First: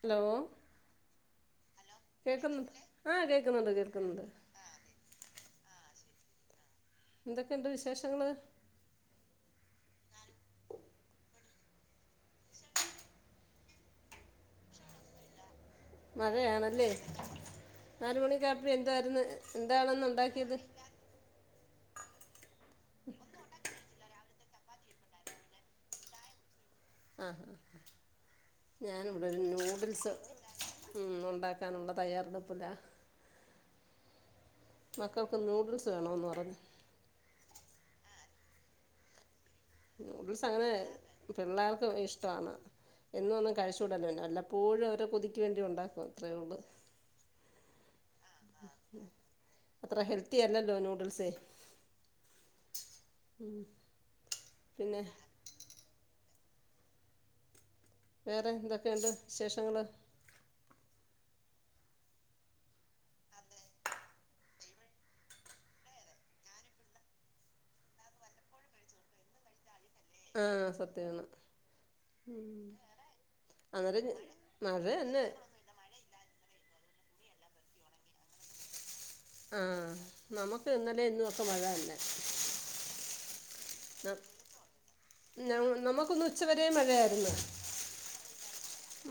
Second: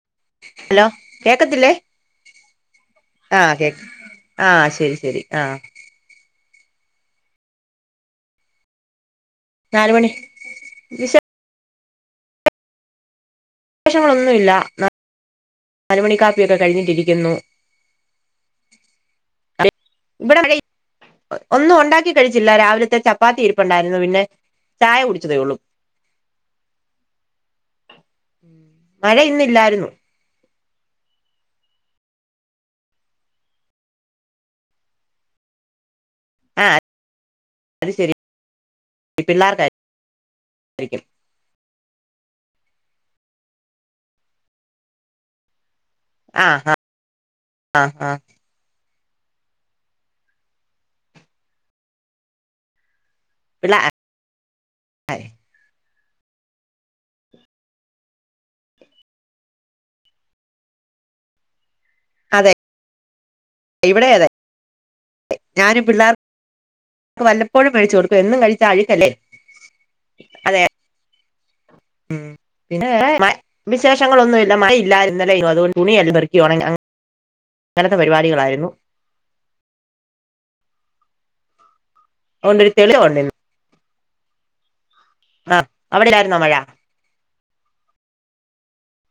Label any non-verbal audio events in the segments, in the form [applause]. hello hello കേക്കത്തില്ലേ കേൾക്കുന്നു ആ ആഹ് കേ കേൾക്കുന്നുണ്ട് കേൾക്കുന്നുണ്ട് ആഹ് ശരി ശരി ആഹ് എന്തൊക്കെയുണ്ട് വിശേഷങ്ങള് നാല് മണി വിശേഷം ഷങ്ങളൊന്നു വില്ല മഴയാണല്ലേ നാല് മണിക്കാപ്പി എന്തായിരുന്ന് ഇവിടെ എന്താണുന്നുണ്ടാക്കിയത് മഴ ഒന്നും ഉണ്ടാക്കി കഴിച്ച് ചില്ല രാവിലത്തെ ചപ്പാത്തി ഇരിപ്പുണ്ടായിരുന്നു പിന്നെ ചായ കുടിച്ചതേ ഒള്ളൂ ആഹാ മഴ ഞാനിവിടെ ഇന്നില്ലായിരുന്നു നൂഡിൽസ് ഉം ഉണ്ടാക്കാനുള്ള തയ്യാറെടുപ്പിലാ മക്കൾക്ക് നൂഡിൽസ് വേണന്ന് പറഞ്ഞു ഈ പിള്ളാർക്കാ ഉം ന്യൂഡിൽസ്അങ്ങനെ പിള്ളേർക്കും ഇഷ് ടമാണ് എന്നൊന്നും കഴിച്ചൂടല്ലോ വല്ലപ്പോഴും അവരെ കൊതിക്കു വേണ്ടി ഉണ്ടാ ആഹ് ആഹ് ആഹ് ആഹ് അത്ര ഹെൽത്തി അല്ലല്ലോ നൂഡിൽസേ ഉം പിള്ള പിന്നെ വേറെ എന്തൊക്കെയുണ്ട് വിശേഷങ്ങള് അതെ ഇവിടെ അതെ ഞാനും പിള്ളേർക്ക് വല്ലപ്പോഴും മേടിച്ചു കൊടുക്കും എന്നും കഴിച്ചാ അഴുക്കല്ലേ അതെ ആഹ് സത്യവാണ് ഉം പിന്നെ അന്നേരം വിശേഷങ്ങളൊന്നുമില്ല മഴ ഇല്ലായിരുന്നു ഇന്നലെയൊന്നും അതുകൊണ്ട് തുണി എല്ലാം പെറ്ക്കി ഒണ അങ്ങനത്തെ പരിപാടികളായിരുന്നു ആഹ് നമക്ക് ഇന്നലെം ഇന്നുംക്കെ മഴ തന്നെ ഒണ്ട് ഒര് തെളിച്ചം ഒണ്ട് ഇന്ന് ന്നാ നമുക്കൊന്ന് അവിടെല്ലായിരുന്നോ മഴ ഉച്ചവരെയും മഴയായിരുന്നു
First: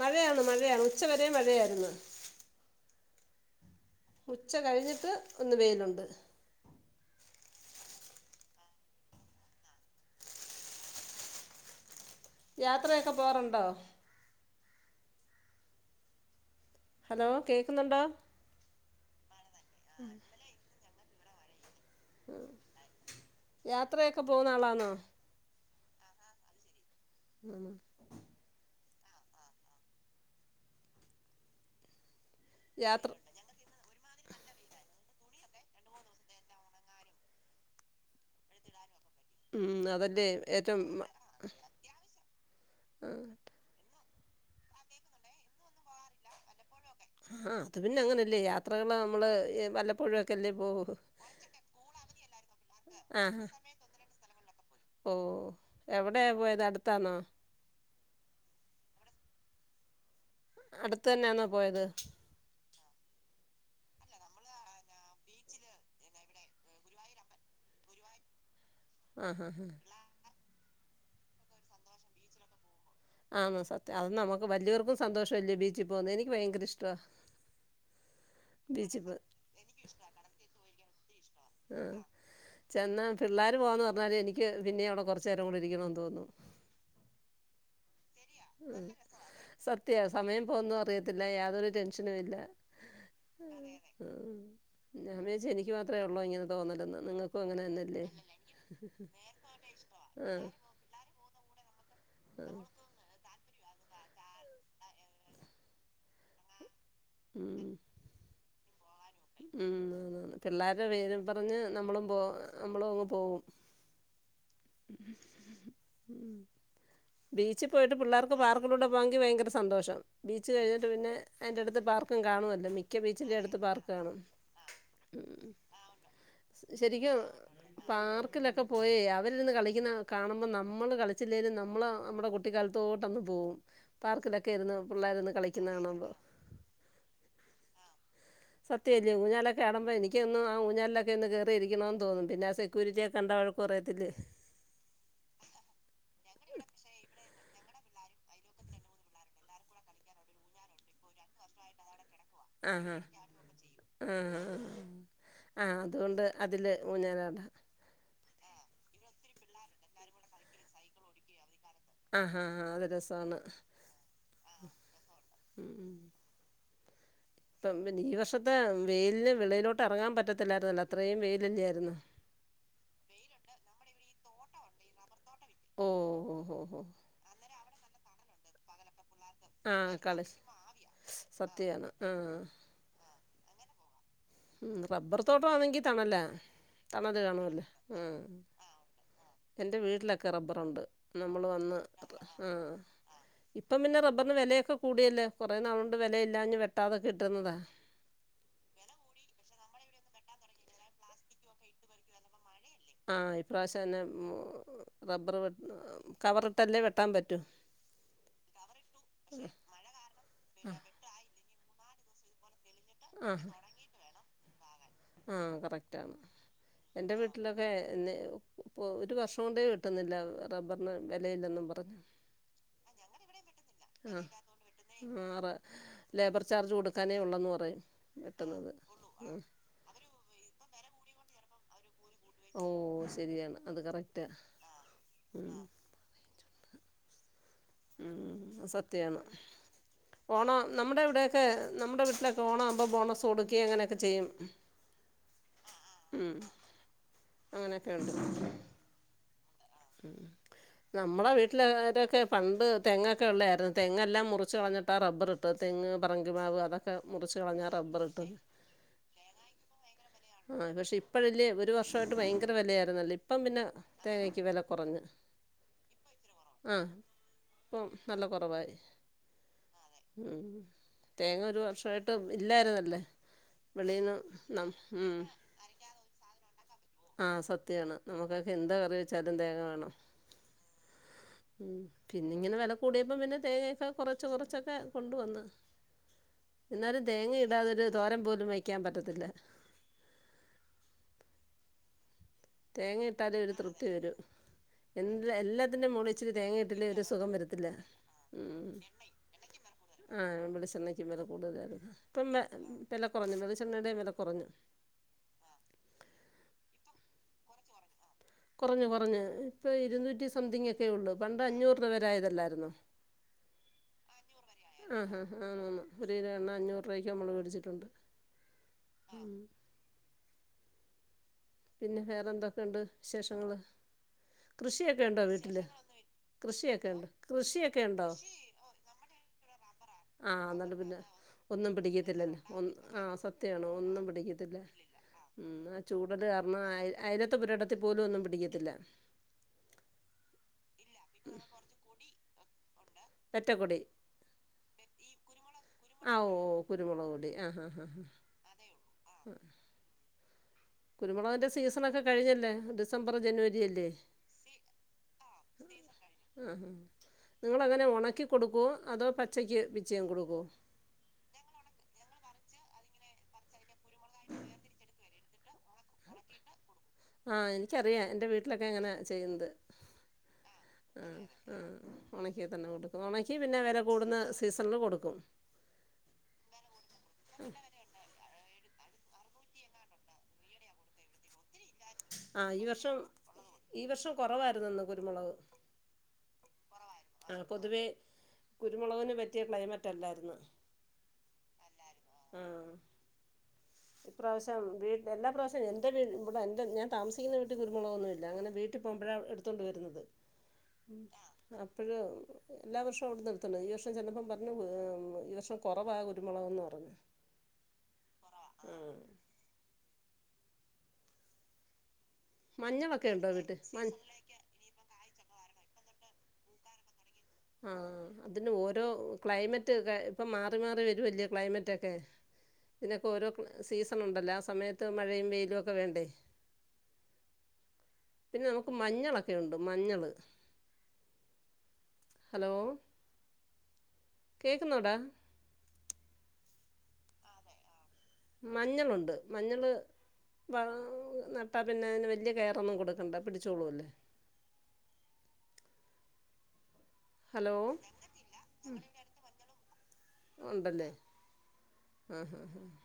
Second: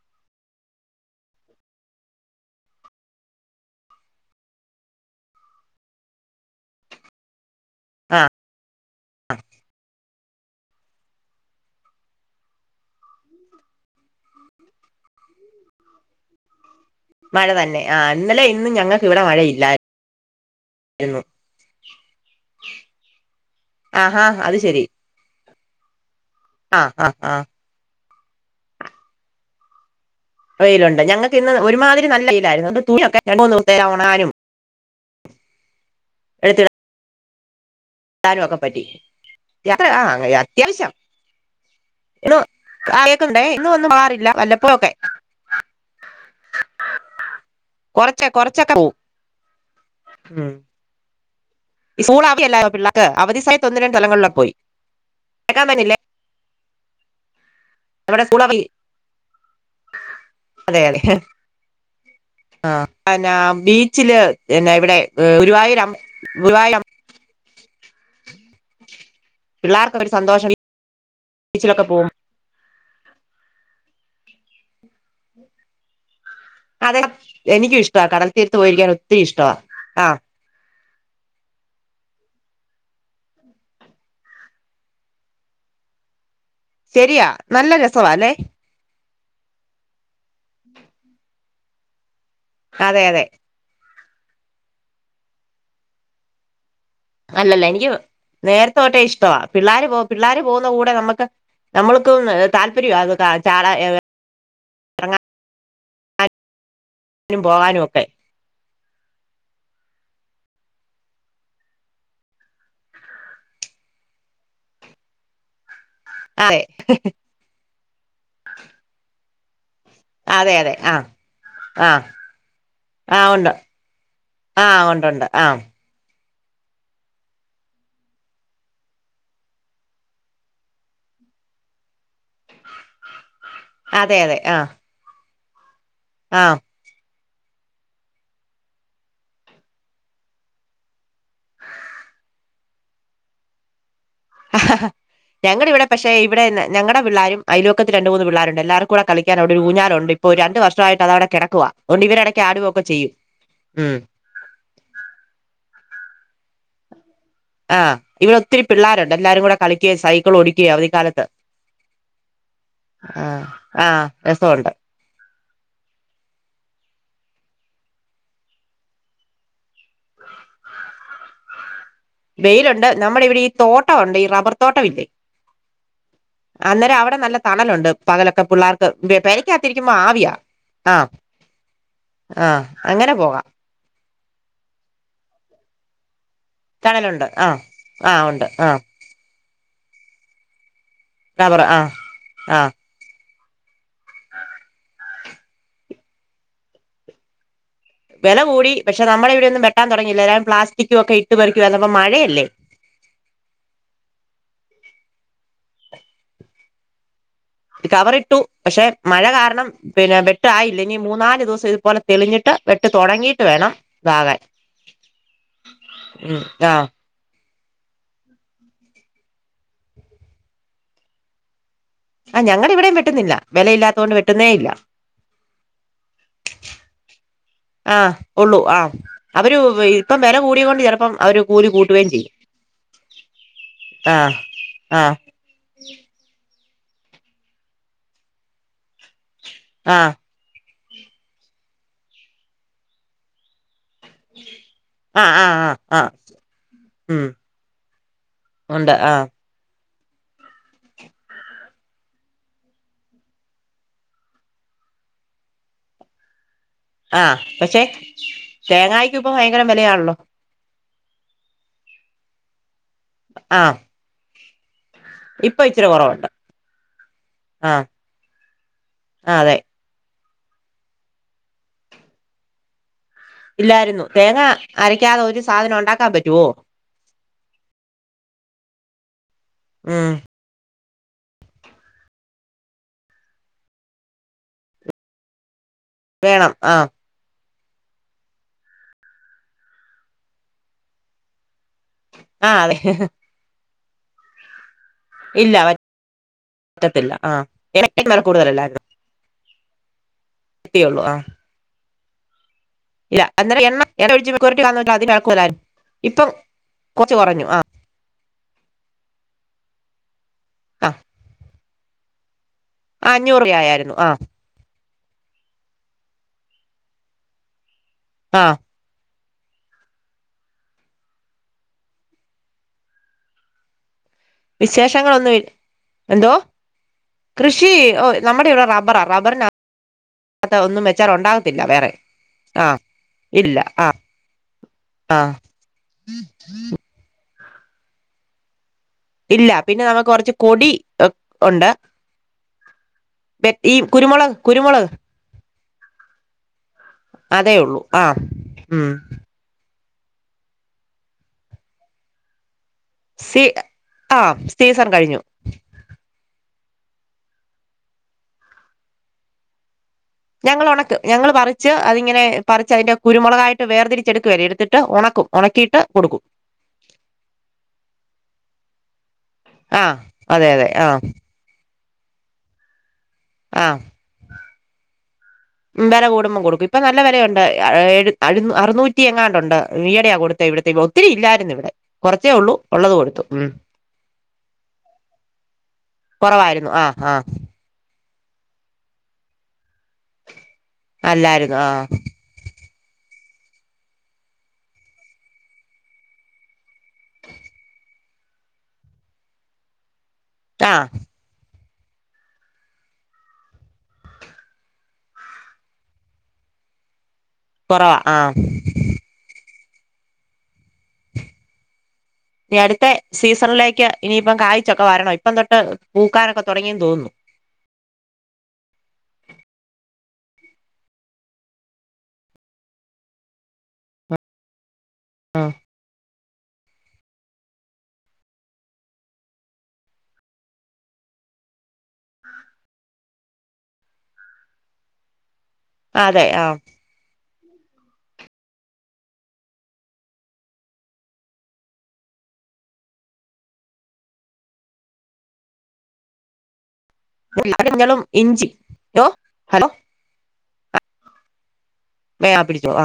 മഴയാണ് മഴയാണ് ഉച്ചവരെ മഴയായിരുന്നു ഉച്ച കഴിഞ്ഞിട്ട് ഒന്ന് വെയിലുണ്ട് ആ ആ യാത്രയൊക്കെ പോവാറുണ്ടോ ഹലോ മഴ തന്നെ ആ കേൾക്കുന്നുണ്ടോ ഇന്നലെ ഇന്നും ഞങ്ങൾക്ക് ഇവിടെ മഴയി ല്ലായിരുന്നു യാത്രയൊക്കെ ആഹാ പോവുന്ന അത് ആളാണോ ആഹ ആഹ് ആഹ വെയിലുണ്ട് ഞങ്ങക്ക് ഇന്ന് ഒരുമാതിരി നല്ല [inaudible] യാത്ര ങ്ങാനും [unintelligible] [unintelligible] നും ഒക്കെ പറ്റി യാത്ര ആ അതല്ലേ ഏറ്റവും അത്യാവശ്യം ആ [inaudible] ഇല്ല വല്ലപ്പോഴക്കെ ആഹ അത് പിന്നെ അങ്ങനെയല്ലേ യാത്രകള് പോവും നമ്മള് വല്ലപ്പോഴക്കെല്ലേ ഉം പോവൂ സ്കൂൾ അവധി യെല്ലാരുന്നോ പിള്ളേർക്ക് ആ അവധി സയത്ത് ഒന്ന് രണ്ട് സ്ഥലങ്ങളിലൊക്കെ പോയി [unintelligible] ഇത് അടുത്താന്നോ എവടെ [unintelligible] അടുത്ത തന്നെയന്നോ പോയത് എന്നാ ബീച്ചില് എന്നെ ഇവിടെ ഗുരുവായൂരംമ്പല ഗുരുവായൂരമ്പ- ആഹ് ഹാ ഹാ പിള്ളേർക്കും ഒരു സന്തോഷംല്ല ച്ചിലൊക്കെ പോ ആണ സത്യം അത് നമുക്ക് വലിയവർക്കും സന്തോഷമല്ലേ ബീച്ചിൽ പോകുന്നത് എനിക്ക് ഭയങ്കര ഇഷ്ടവാ അതെ എനിക്കും ഇഷ്ടമാ കടൽ തീർത്ത് പോയിരിക്കാൻ ബീച്ചിൽ പോ ഒത്തിരി ഇഷ്ടവാ ആ ആ ചെന്നാ പിള്ളേർ പോവാന്ന് പറഞ്ഞാല് എനിക്ക് പിന്നെ അവിടെ കൊറച്ച നേരം കൂടി ഇരിക്കണന്ന് തോന്നു ശരിയാ നല്ല രസ സവാല്ലേ സത്യയാ സമയം പോവുന്ന അറിയത്തില്ല യാതൊരു ടെൻഷനും ഇല്ല അതെ അതെ ആ ഞാൻ വിചാരിച്ച് എനിക്ക് മാത്രമേ ഉള്ളൂ ഇങ്ങനെ തോന്നൽ അല്ലല്ല എനിക്ക് നേരത്തെ തൊട്ടേ ഇഷ്ടവാ പിള്ളേര് പോ പിള്ളേര് ആഹ് പോകുന്ന കൂടെ നമ്മുക്ക് നമ്മൾക്കും താല്‌പര്യം അ ചാള [inaudible] നും ഉം പോകാനുമൊക്കെ ഉം പിള്ളേരുടെ പേരും പറഞ്ഞ് നമ്മളും പോ നമ്മളും അങ്ങ് പോവും ഉ അതെ ബീച്ച് പോയിട്ട് പിള്ളേർക്ക് പാർക്കിലൂടെ പോയങ്കി ഭയങ്കര ഇ സന്തോഷം ബീച്ച് അതെ അതെ കഴിഞ്ഞിട്ട് ആഹ് പിന്നെ അയിന്റെ അടുത്ത് ആഹ് പാർക്കും കാണു അല്ലോ മിക്ക ആഹ് ബീച്ചിന്റെ ഉണ്ട് അടുത്ത് പാർക്ക് കാണും ആഹ് ഉണ്ടുണ്ട് ആഹ് ശരിക്കും പാർക്കിലൊക്കെ പോയേ അവരിന്ന് കളിക്കുന്ന കാണുമ്പോൾ നമ്മൾ കളിച്ചില്ലേലും നമ്മൾ നമ്മുടെ കുട്ടിക്കാലത്തോട്ടൊന്ന് പോവും പാർക്കിലൊക്കെ ഇരുന്നു പിള്ളേർരുന്നു കളിക്ക ക [inaudible] ആഹ സത്യമല്ലേ ഊഞ്ഞാൽ ഒക്കെ ആടുമ്പോ എനിക്കൊന്നും ആ ഊഞ്ഞാൽ ഒക്കെ ഒന്ന് കയറിയിരിക്കണമന്ന് തോന്നും പിന്നെ സെക്യൂരിറ്റി കണ്ട വഴക്ക് പറയത്തില്ലേ ആ ഞങ്ങളുടെ ഇവിടെ പക്ഷെ ഇവിടെ ഞങ്ങളടെ പിള്ളാരും അലോക്കത്തി രണ്ട മൂന്ന് പിള്ളരുണ്ട് എല്ലാവർക്കും കൂടെ കളിക്കാൻവിടെ ഊഞ്ഞാലുണ്ട് ഇപ്പോൊ രണ്ടു വർഷമായിട്ട് അത അവിടെ കിടക്കുവ ആഹ് ഉം ആ ആഹ ആഹ അതുകൊണ്ട് അതിൽ ഊഞ്ഞലടാം ആഹ് ഇവിടെ ഒത്തിരി പിള്ളേരുണ്ട് എല്ലാരും കൂടെ കളിക്കുക സൈക്കിൾ ഓടിക്കുകയോ അവധിക്കാലത്ത് ആഹഹാ ആാ അത് രസമാണ് ആഹ് ആഹ് രസമുണ്ട് ഉ ഇപ്പം പിന്നെ ഈ വർഷത്തെ വെയിലിന് വിളയിലോട്ട് ഇറങ്ങാൻ പറ്റത്തില്ലായിരുന്നല്ലോ അത്രയും വെയിലല്ലായിരുന്നു വെയിലുണ്ട് നമ്മുടെ ഇവിടെ ഈ തോട്ടം ഉണ്ട് ഈ റബ്ബർ റബ്ബറും തോട്ടം ഇല്ലേ ഓ ഓ ഓ ഓ അന്നേരം അവിടെ നല്ല തണലുണ്ട് പകലൊ- പിള്ളേർക്ക് ആ പെരക്കാത്തിരിക്കുമ്പോ കളി ആവിയ ആഹ സത്യാണ് ആ ആഹ അങ്ങനെ പോകാം ഉ റബ്ബർ തോട്ടംമാണെങ്കി തണല്ല തണലുണ്ട് ആഹ് ആഹ ഉണ്ട് ആഹ എൻ്റെ വീട്ടിലൊക്കെ റബ്ബറുണ്ട് നമ്മൾ റബ്ബർ വന്ന് ആഹ് ആഹ ആഹ് ഇപ്പം പിന്നെ റബറിന് വിലയൊക്കെ കൂടിയല്ലേ കുറെ നാളു കൊണ്ട് കൊണ്ട് വിലയിലത്തൊണ്ട് വെട്ടാതൊക്കെ ഇട്ടിരുന്നതാ വില കൂടി പക്ഷെ നമ്മള ഇവിടെൊന്നും വെട്ട് തുടങ്ങിയില്ല എല്ലാരും പ്ലാസ്റ്റിക്കും ഒക്കെ ഇട്ട് പറക്ക വന്നപ്പോ മഴയല്ലേ ആഹ ഇപ്രാവശ്യം തന്നെ റബ്ബർ കവറിട്ടല്ലേ വെട്ടാൻ പറ്റും കവർ ഇട്ടു പക്ഷെ മഴ കാരണം പിന്നെ വെട്ടായില്ല ഇനി മൂന്ന് നാല് ദിവസം ഇതുപോലെ തെളിഞ്ഞിട്ട് വെട്ട് തുടങ്ങിയിട്ട് വേണം ഇതാകാൻ ആഹ കറക്റ്റ് ആണ് ഉം ആഹ് എൻ്റെ വീട്ടില് [inaudible] വീട്ടിലോകെ ഒരു വർഷം കൊണ്ടേ കിട്ടുന്നില്ല റബ്ബറിന് വിലയില്ലൊന്നും പറഞ്ഞ് ആ ഞങ്ങളുടെ ഇവിടെയും വേട്ടുന്നില്ല വിലയില്ലാത്ത കൊണ്ട് വെട്ടുന്നേ ഇല്ല ആറ് ലേബർ ചാർജ് കൊടുക്കാനേ ഉള്ളെന്ന് പറയും ആ ഉള്ളൂ വെട്ടുന്നത് ആഹ ആഹ് അവര് ഇപ്പ വില കൂട്ടിയതുകൊണ്ട് ഓ ശരിയാണ് അത് കറക്റ്റാ ആഹ് ആഹ് ഉ- ഉം സത്യാണ് ആഹ് ഓണം നമ്മുടെ ഇവിടെ ഒകെ നമ്മുടെ വീട്ടില് ഓണം ആകുബോൾ ബോണസ് കൊടുക്കുക അങ്ങനെയൊക്കെ ചെയ്യും ആഹ ആഹ ആഹ് ആഹ് ഉം ഉ ഉണ്ട് ആഹ ഉ നമ്മളെ വീട്ടിലരൊക്കെ പണ്ട് തെങ്ങൊക്കെ ഉള്ളായിരുന്നു തെങ്ങ എല്ലാം മുറിച്ച് കളഞ്ഞിട്ടാ റബ്ബർ ഇട്ട് തെങ്ങ് പറങ്കിമാവ് അതൊക്കെ ആ മുറിച്ച് കളഞ്ഞാ പക്ഷെ റബ്ബർ ഇട്ടത് തേങ്ങായിക്ക് ഇപ്പൊ ഭയങ്കര വിലയാണല്ലോ ഇപ്പാഴല്ലേ ഒരു വർഷമായിട്ട് ഭയങ്കര വിലയായിരുന്നു ഇപ്പ പിന്നെ ആഹ് തേങ്ങക്ക് വില കുറഞ് ഇപ്പൊ ഇച്ചരി കുറവുണ്ട് ആ ഇപ്പം നല്ല കുറവായി ആ അതെ ഉം തേങ്ങ ഒരു വർഷമായിട്ട് ഇല്ലായിരുന്നല്ലേ ഇല്ലായിരുന്നു വെളീന്ന് തേങ്ങ നം അരക്കാതെ ഒരു സാധനം ഉണ്ടാക്കാൻ പറ്റുവോ ആ സത്യാണ് നമുക്കൊക്കെ എന്തോ കറി ചാലും തേങ്ങ വേണം ഉം ഉ പിന്നെ ഇങ്ങനെ വില കൂടിയപ്പോ പിന്നെ തേങ്ങൊക്കെ കൊറച്ച് കൊറച്ചൊക്കെ കൊണ്ട വന്ന് വേണം ആഹ് എന്നാലും തേങ്ങ അല്ലാതൊരു തോരൻ പോലും വഴക്കാൻ പറ്റത്തില്ല ആഹ് അതെ തേങ്ങ ഇട്ടാലെ ഒരു തൃപ് തിവരൂ എ ഇല്ല എല്ലാത്തിന്റെയും മോള ഇച്ചിരി തേങ്ങ ഇട്ടില്ലേ ഒരു പറ്റത്തില്ല സുഖം ആഹ് വരത്തില്ല എണ്ണക്കും വെല ഉ കൂടുതലല്ലായിരുന്നോ ആ ത്തിയുള്ളൂ വിളിച്ചണ്ണക്കും ആ വില കൂടുതലാണ് മുൻപേ ഇല്ല അന്നേരം എണ്ണ ഒയിച്ച് മെറികുറിട്ടി കാരണം അത്യം വിലകുടുതൽ ആയിരുന്നു ഇപ്പം കൊറച്ചു കുറഞ്ഞു ആ കുറഞ്ഞു കുറഞ് ഇപ്പൊ ഇരുന്നൂറ്റി സ്‌ സംതിങ് ഒക്കെയള്ളൂ പണ്ട് അഞ്ഞൂ രൂപ യതല്ലായിരുന്നു ആ അഞ്ഞൂറിൽ ആയായിരുന്നു ആ ആഹാ ആ ഒരു കിലോ എണ്ണ അഞ്ഞൂറ് രൂപയ്ക്ക് നമ്മള് മേടിച്ചിട്ടുണ്ട് ആ ഉം പിന്നെ വേറെ എന്തൊക്കെയുണ്ട് വിശേഷങ്ങള് കൃഷിയൊക്കെ ഉണ്ടോ വിശേഷങ്ങളൊന്നും ഇ വീട്ടില് എന്തോ കൃഷിയൊക്കെണ്ട് കൃഷി ഓ കൃഷിയൊക്കെണ്ടോ നമ്മുടെ ഇവിടെ റബ്ബറാ റബ്ബറിനകത്ത് ആ അതുണ്ട് ഒന്നും പിന്നെ വെച്ചാൽ ഉണ്ടാകത്തില്ല ഒന്നും വേറെ പിടിക്കത്തില്ലല്ല ആ ആഹ ഇല്ല സത്യണോ ആ ഒന്നും പിടിക്കത്തില്ല ആ ഉ ചു അത് കാരണം ആയി ആയിരം പുരേഡത്തിൽ പോലും ഒന്നും പിടിക്കത്തില്ല ഇല്ല പിന്നെ നമുക്ക് കുറച്ച് കൊടി ഒ ഉണ്ട് ഈ പെറ്റക്കൊടി കുരുമുളക് കുരുമുളക് കുരുമുളക് ആ ഓ കുരുമുളക് പൊടി ആ അതേ ഉള്ളൂ ആ ഉ കുരുമുളകന്റെ സീസണൊക്കെ കഴിഞ്ഞല്ലേ ഡിസംബർ സി ജനുവരി അല്ലേ ആ സിസൺ കഴിഞ്ഞു ആ നിങ്ങളെ എങ്ങനെ ഒണക്കി കൊടുക്കുവോ അതോ പച്ചയ്ക്ക് വി ഞങ്ങള് ഒണക്ക് ഞങ്ങള് പറിച്ച് അതിയിങ്ങനെ പറി അതിന്റെ കുരുമൊളകായിട്ട് വേർതിരിച്ചെടുക്കുവല്ലേ എട്ത്തിട്ട് ഒണക്കും ഒണക്കിട്ട് കൊടുക്കും ആാ എനിക്കറിയാം എന്റെ വീട്ടിലൊക്കെ ഇങ്ങനെയ ചെയ്യ്ന്നത് ആ അതെ അതെ ആ ഉം ആാ ആാ ഉണക്കി തന്നെ കൊട് ആാ കൊടുക്കും വെല കൂടുമ്പം കൊടുക്കും ഇപ്പം നല്ല വെലയൊണ്ട് അറുനൂറ്റി റ്റി എങ്ങാണ്ട് ഒണ്ട് ഈയെടാ കൊടുത്തേ ഇവടത്തെ ഒത്തിരി ഇല്ലാര്ന്ന് ഇവടെ ഈ വർഷം കൊറവാ കുരുമൊളക് കൊറവായിരുന്നു ആഹ് ആഹ് ആ പൊതുവേ കുരുമൊളകിന് പറ്റിയ ക്ലൈമറ്റ് അല്ലാര്ന്ന് അല്ലാരന്ന് ആാ ആാ ഇപ്രാവശ്യം എല്ലാ പ്രാവശ്യം എന്റെ വീ ഇവടെ എൻ്റെ ഞാൻ താമസിക്ക്ന്നാ വീട്ടി കുര്മൊളെകൊന്നും ഇല്ലാ അങ്ങനെ വീട്ടി പോമ്പാഴാ എടുത്തോണ്ട് വെര്ന്നത് ആഹ് [inaudible] അപ്പോഴ് എല്ലാ വർഷവും അവടെന്ന് എട്ത്തോണ്ട് ഈ വർഷം ചെന്നപ്പം പറഞ്ഞു ഈ വർഷം കൊറവാ കുരുമൊളകന്ന് പറഞ്ഞ് [inaudible] കൊറവാ ആാ ഇനി അട്ത്തേ മഞ്ഞളൊക്കെ ഉണ്ടോ വീട്ടിൽ മ സീസണിലേക്ക് ഇനിയിപ്പം കായ്ചൊക്കെ വെരണം ഇ ഇപ്പം തൊട്ട് പൂക്കാരനൊക്കെ തൊടങ്ങിയെന്ന് തോന്നുന്നു ആാ അതിന് ഓരോ ക്ലൈമറ്റെക്കെ ഇപ്പം മാറി മാറി വരുല്ലേ ക്ലൈമറ്റെക്കെ ഇതിനൊക്കെ ഓരോ സീസൺ ഉണ്ടാല്ലോ ആ സമയത്ത് മഴയും, ആഹ് വെയ്ലും ഒക്കെ വേണ്ടേ പിന്നെ നമക്ക് മഞ്ഞളൊക്കെണ്ട് മഞ്ഞള് ഹലോ [unintelligible] കേക്കുന്നോടാ അതെ ആാ മഞ്ഞളെണ്ട് നട്ടാപിന്നെ അയിന് വല്യായ കെയറൊന്നും കൊടുക്കണ്ട പിടിച്ചോളൂം ഹലോ [unintelligible] ഒണ്ടല്ലോ [inaudible] വെയാ പിടിച്ചോ ആ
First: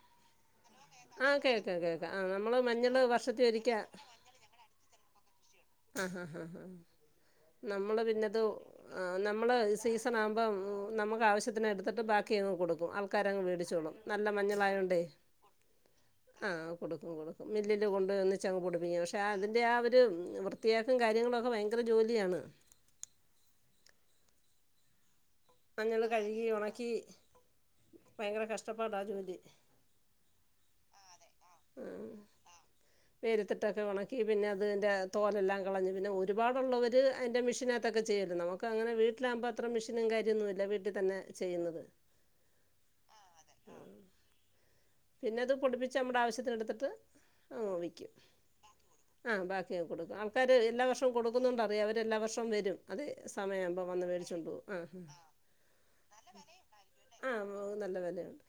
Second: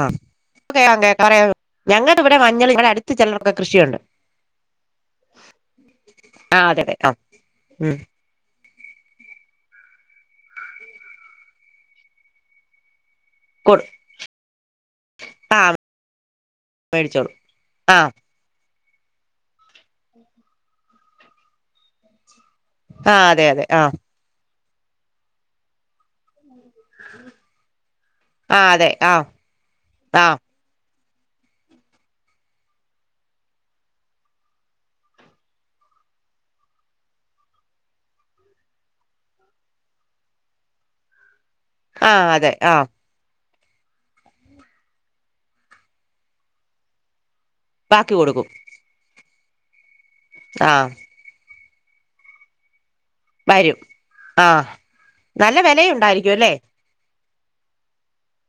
ആ [unintelligible] കേൾക്കാം കേൾക്കാം ഞാങ്ങള് ആ ഇവടെ നമ്മൾ മഞ്ഞള് ഇവടെ മഞ്ഞൾ അടുത്ത് വർഷത്തിൽ ചിലരെക്കെ ഒരിക്കൽ കൃഷിയൊണ്ട് ആാ ആാ ആ [inaudible] ഉം നമ്മള് പിന്നെത് നമ്മള് സീസൺ ആവുമ്പോ നമുക്ക് ആവശ്യത്തിന് എടുത്തിട്ട് ബാക്കിങ്ങ് കൊടുക്കും അ [inaudible] [inaudible] ക്കാരങ്ങ് കൊട് വേടിച്ചോളും നല്ലഞ്ഞളായെണ്ടേ ആഹ് ആ കൊടുക്കും മേടിച്ചോളും കൊടുക്കും മില്ലില് ആഹ് കൊണ്ട് ഒന്നിച്ചെങ്ങ് കൊട്ക്കം പശെ അതിന്റെ ആ ഒരു വൃ [inaudible] ത്തിയാക്കും കാര്യങ്ങളെമൊക്കെ ഭയങ്കര ജോലിയാണ് ആാ അതെ അതെ ആാ മഞ്ഞള് കഴ്കി ഒണ [inaudible] കി ഭയങ്കര ആ കഷ്ട അതെ ആ ജോലി [inaudible] ആ വെയിലെത്തിട്ട് ഒക്കേ ഒണക്കി പിന്നെ അതിന്റെ തോലയെല്ലാം കളഞ്ഞ് പിന്നെ ഒര്പാട് ഒള്ളവെര് അയിന്റെ മിഷിനത്തെക്കേ ചെയ്യാല്ലോ നമ്മക്ക് അങ്ങനെ വീട്ടിലാമ്പോ അത്ര മിഷനും കാര്യ [inaudible] ന്നല്ല വീട്ടിൽ തന്നെ [inaudible] ആഹ അതെ ആഹ പിന്നെ അത് പൊടിപ്പിച്ച് നമ്മുടെ ആവശ്യത്തിന എടുത്തിട്ട് അങ്ങ് വിൽക്കും ബാക്കി കൊടുക്കും ആ ബാക്കി ആക്കു കൊടുക്കും ആൾക്കാര് ആ എല്ലാ വർഷവും കൊടുക്കുന്നുണ്ട അവരെല്ലാ വർഷം വരും അത് വരും സമയമാകുമ്പോൾ വന്ന് ആ മേടിച്ചുകൊണ്ട് പോകും നല്ല വിലയുണ്ടായിരിക്കും അല്ലേ ആ മ നല്ല വിലയുണ്ട്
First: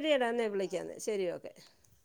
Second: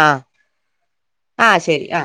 ആ എ വിളി ശെരി ആ ഓക്കെ ശരി ആ